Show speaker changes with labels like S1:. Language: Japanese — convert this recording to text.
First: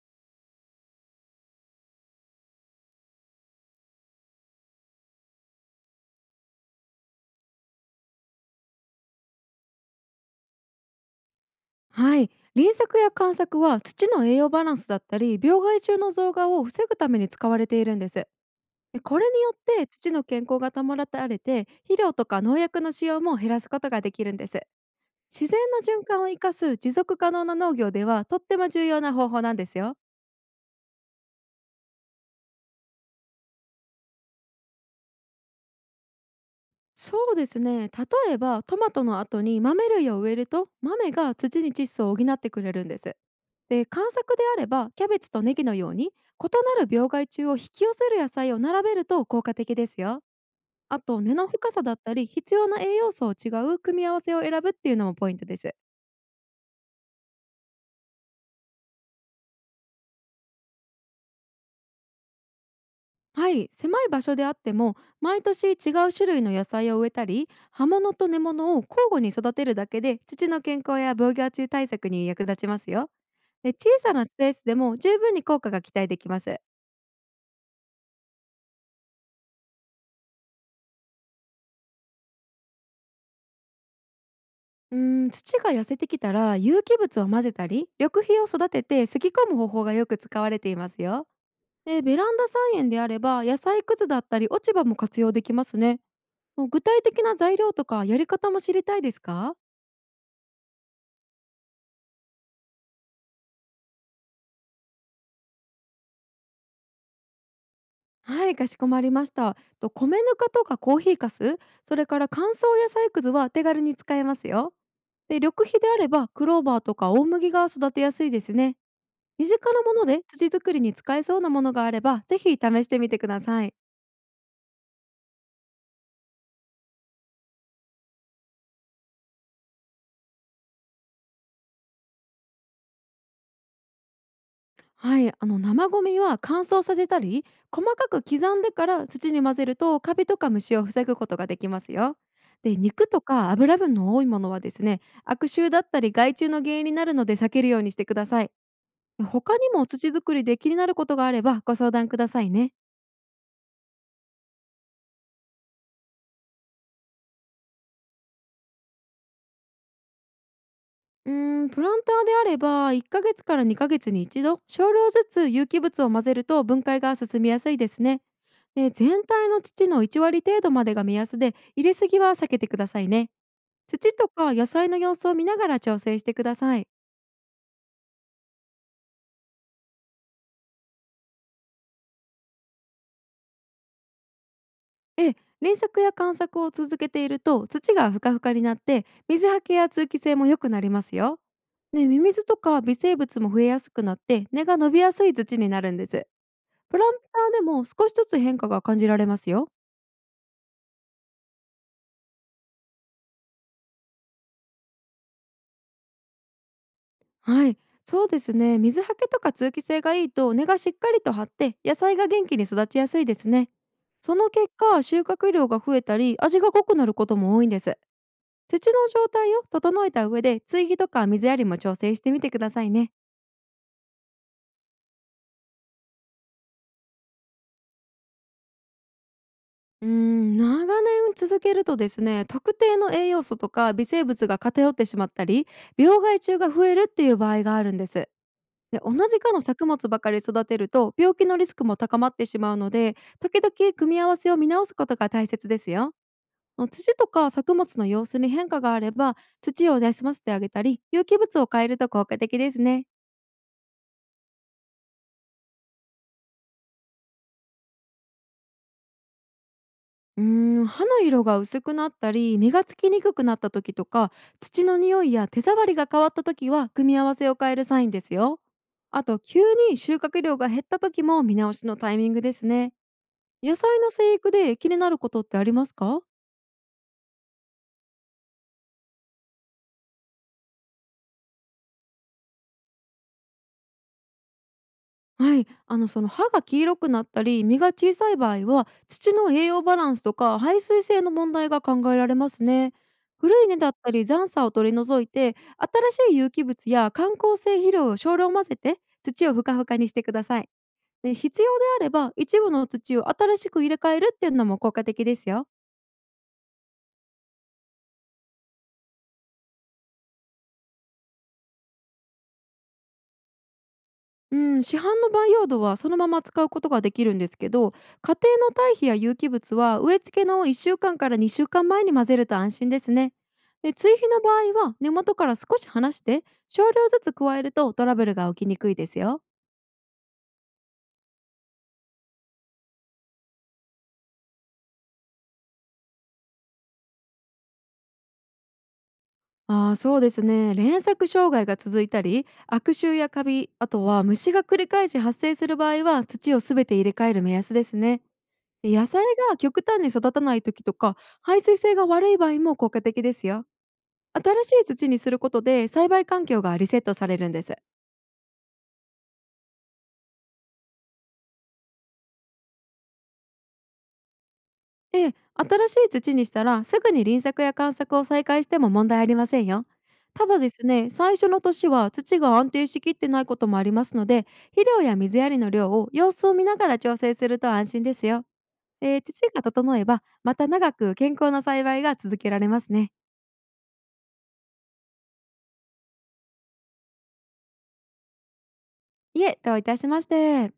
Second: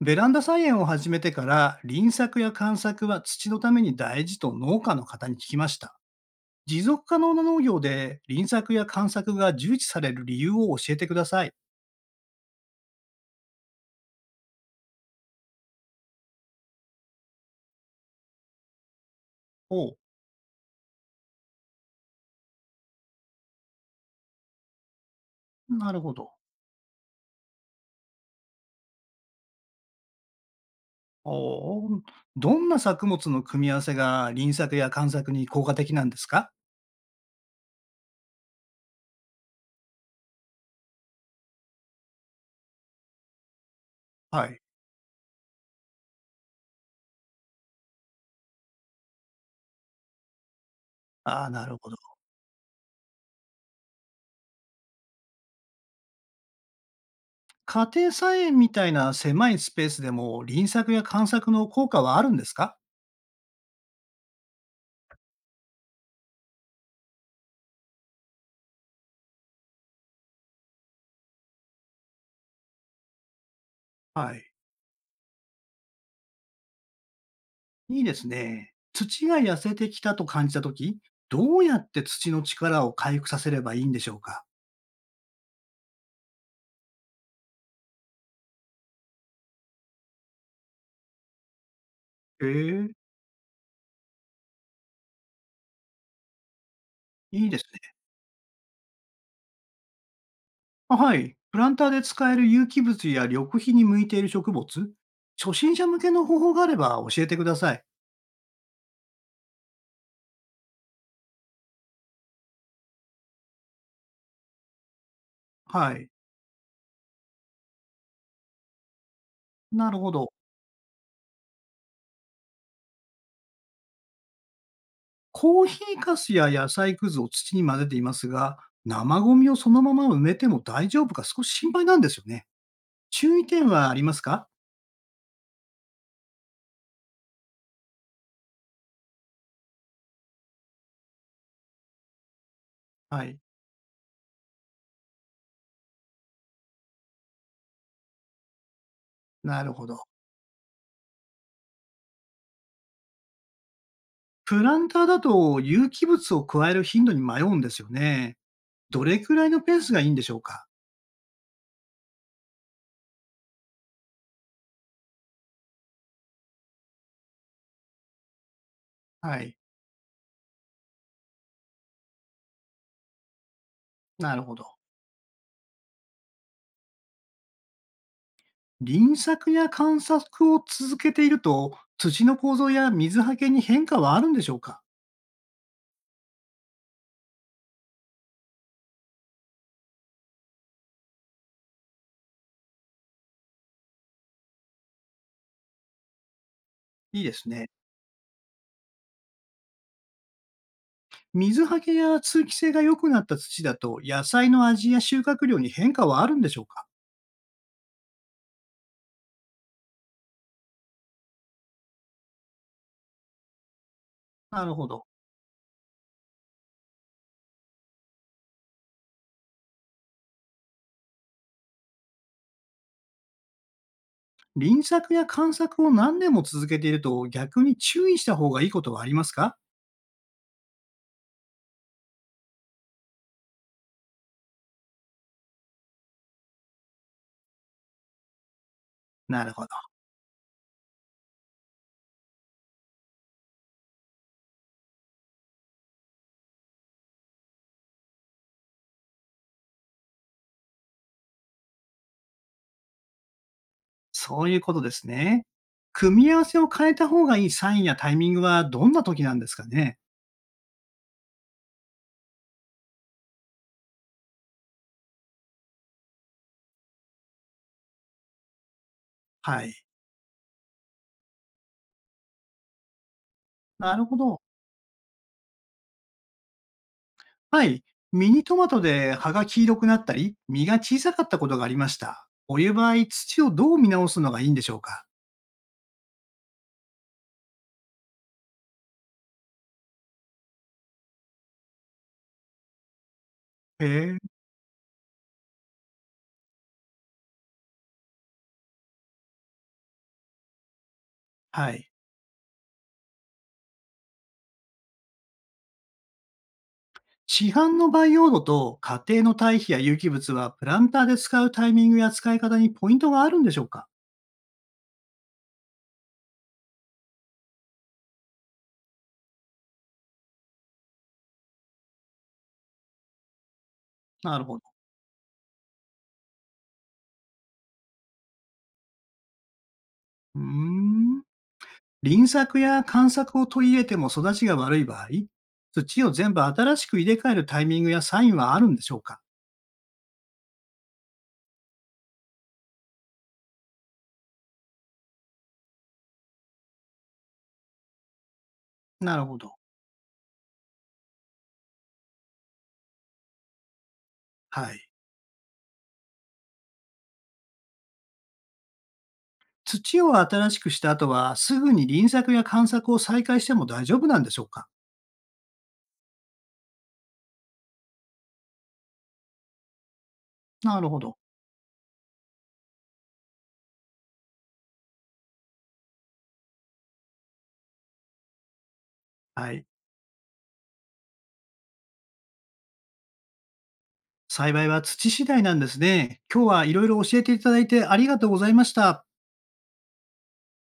S1: ベランダ菜園を始めてから輪作や観作は土のために大事と農家の方に聞きました。持続可能な農業で輪作や観作が重視される理由を教えてください。
S2: はい。輪作や観作は土の栄養バランスだったり病害虫の増加を防ぐために使われているんです。でこれによっ
S1: お
S2: て
S1: う。
S2: 土の健康が保たれて肥料とか農薬の使用も減らすことができるんです。自然
S1: なる
S2: の循
S1: ほ
S2: 環を
S1: ど。
S2: 生かす持続可能な農業ではとっても重要な方法なんですよ。
S1: おう。どんな作物の組み合わせが輪作や観作に効果的なんですか？
S2: そうですね。例えばトマトの後に豆類を植えると豆が土に窒素を補ってくれるんです。で観察で
S1: は
S2: あ
S1: い。
S2: ればキャベツとネギのように異なる病害虫を引き寄せる野菜を並べると効果的ですよ。あと根
S1: あ
S2: の
S1: あ、な
S2: 深
S1: る
S2: さ
S1: ほ
S2: だ
S1: ど。
S2: ったり必要な栄養素を違う組み合わせを選ぶっていうのもポイントです。
S1: 家庭菜園みたいな狭いスペースでも輪作や観作の効果はあるんですか？
S2: はい、狭い場所であっても毎年違う種類の野菜を植えたり葉物と根物を交互に育てるだけで土の健康や防御虫対策に役立ちますよ。で小さなス
S1: は
S2: ペ
S1: い。
S2: ースでも十分に効果が期待できます。
S1: いいですね。土が痩せてきたと感じたとき、どうやって土の力を回復させればいいんでしょうか？
S2: 土が痩せてきたら有機物を混ぜたり緑肥を育ててすき込む方法がよく使われていますよ。でベランダ菜
S1: ええ、
S2: 園であれば野菜くずだったり落ち葉も活用できますね。もう具体的な
S1: いい
S2: 材
S1: です
S2: 料と
S1: ね。
S2: かやり方も知りたいですか？
S1: あ、はい。プランターで使える有機物や緑肥に向いている植物、初心者向けの方法があれば教えてください。
S2: はい、かしこまりました。と米ぬかとかコーヒーかすそれから乾燥野菜くずは手軽に使えますよ。で緑肥で
S1: は
S2: あれ
S1: い。
S2: ばクローバーとか大麦が育てやすいですね。身近な
S1: な
S2: も
S1: る
S2: の
S1: ほ
S2: で
S1: ど。
S2: 土作りに使えそうなものがあればぜひ試してみてください。
S1: コーヒーかすや野菜くずを土に混ぜていますが、生ゴミをそのまま埋めても大丈夫か少し心配なんですよね。注意点はありますか？
S2: はい、あの生ゴミは乾燥させたり細かく刻んでから土に混ぜるとカビとか虫を防ぐことができますよ。で肉と
S1: はい。
S2: か油分の多いものはですね、悪臭だったり害虫の原因になるので避けるようにしてください。他
S1: な
S2: に
S1: る
S2: も
S1: ほど。
S2: 土作りで気になることがあればご相談くださいね。
S1: プランターだと有機物を加える頻度に迷うんですよね。どれくらいのペースがいいんでしょうか？
S2: プランターであれば1ヶ月から2ヶ月に一度少量ずつ有機物を混ぜると分解が進みやすいですね。で全
S1: は
S2: 体
S1: い。
S2: の土の1割程度までが目安で入れすぎは避けてくださいね。土と
S1: なる
S2: か
S1: ほど。
S2: 野菜の様子を見ながら調整してください。
S1: 輪作や観察を続けていると、土の構造や水はけに変化はあるんでしょうか？
S2: ええ、輪作や観作を続けていると土がふかふかになって水はけや通気性も良くなりますよ。ね、ミミズとか微生物も増えやすくなって根が伸びやすい土になるんです。プランタ
S1: いいです
S2: ーで
S1: ね。
S2: も少しずつ変化が感じられますよ。
S1: 水はけや通気性が良くなった土だと、野菜の味や収穫量に変化はあるんでしょうか？
S2: はい、そうですね。水はけとか通気性がいいと根がしっかりと張って野菜が元気に育ちやすいですね。その
S1: な
S2: 結
S1: るほ
S2: 果
S1: ど。
S2: 収穫量が増えたり味が濃くなることも多いんです。土の状態を整えた上で追肥とか水やりも調整してみてくださいね。
S1: 輪作や観作を何年も続けていると、逆に注意した方がいいことはありますか？
S2: 長年続けるとですね、特定の栄養素とか微生物が偏ってしまったり病害虫が増えるっていう場合があるんです。で同じ
S1: なる
S2: 科の
S1: ほど。
S2: 作物ばかり育てると病気のリスクも高まってしまうので時々組み合わせを見直すことが大切ですよ。土とか作物の様子に変化があれば土を休ませてあげたり有機物を変えると効果的ですね。
S1: そういうことですね。組み合わせを変えた方がいいサインやタイミングはどんな時なんですかね？
S2: 歯の色が薄くなったり実がつきにくくなった時とか土の匂いや手触りが変わった時は組み合わせを変えるサインですよ。あと急
S1: はい。
S2: に収穫量が減った時も見直しのタイミングですね。野
S1: な
S2: 菜
S1: る
S2: の
S1: ほ
S2: 生
S1: ど。
S2: 育で気になることってありますか？
S1: はい。ミニトマトで葉が黄色くなったり、実が小さかったことがありました。お湯い場合、土をどう見直すのがいいんでしょうか？
S2: はい、あのその歯が黄色くなったり実が小さい場合は土の栄養バランスとか排水性の問題が考えられますね。古い根
S1: へ
S2: だった
S1: え。
S2: り残砂を取り除いて新しい有機物や観光性肥料を少量混ぜて土をふかふかにしてください。で必
S1: は
S2: 要で
S1: い。
S2: あれば一部の土を新しく入れ替えるっていうのも効果的ですよ。
S1: 市販の培養土と家庭の堆肥や有機物はプランターで使うタイミングや使い方にポイントがあるんでしょうか？
S2: うん、市販の培養土はそのまま使うことができるんですけど家庭の堆肥や有機物は植え付けの1週間かんから2週間前に混ぜると安心ですね。で追肥
S1: な
S2: の
S1: る
S2: 場
S1: ほど。
S2: 合は根元から少し離して少量ずつ加えるとトラブルが起きにくいですよ。
S1: うーん。輪作や間作を取り入れても育ちが悪い場合、土を全部新しく入れ替えるタイミングやサインはあるんでしょうか？
S2: そうですね。連作障害が続いたり悪臭やカビあとは虫が繰り返し発生する場合は土をすべて入れ替える目安ですね。で野
S1: な
S2: 菜
S1: るほど。
S2: が極端に育たない時とか排水性が悪い場合も効果的ですよ。新
S1: は
S2: しい
S1: い。
S2: 土にすることで栽培環境がリセットされるんです。
S1: 土を新しくした後は、すぐに輪作や間作を再開しても大丈夫なんでしょうか？
S2: で、新しい土にしたらすぐに輪作や観作を再開しても問題ありませんよ。ただで
S1: な
S2: す
S1: るほ
S2: ね、
S1: ど。
S2: 最初の年は土が安定しきってないこともありますので、肥料や水やりの量を様子を見ながら調整すると安心ですよ。で、土
S1: は
S2: が
S1: い。
S2: 整えばまた長く健康な栽培が続けられますね。
S1: 栽培は土次第なんですね。今日はいろいろ教えていただいてありがとうございました。
S2: いえ、どういたしまして。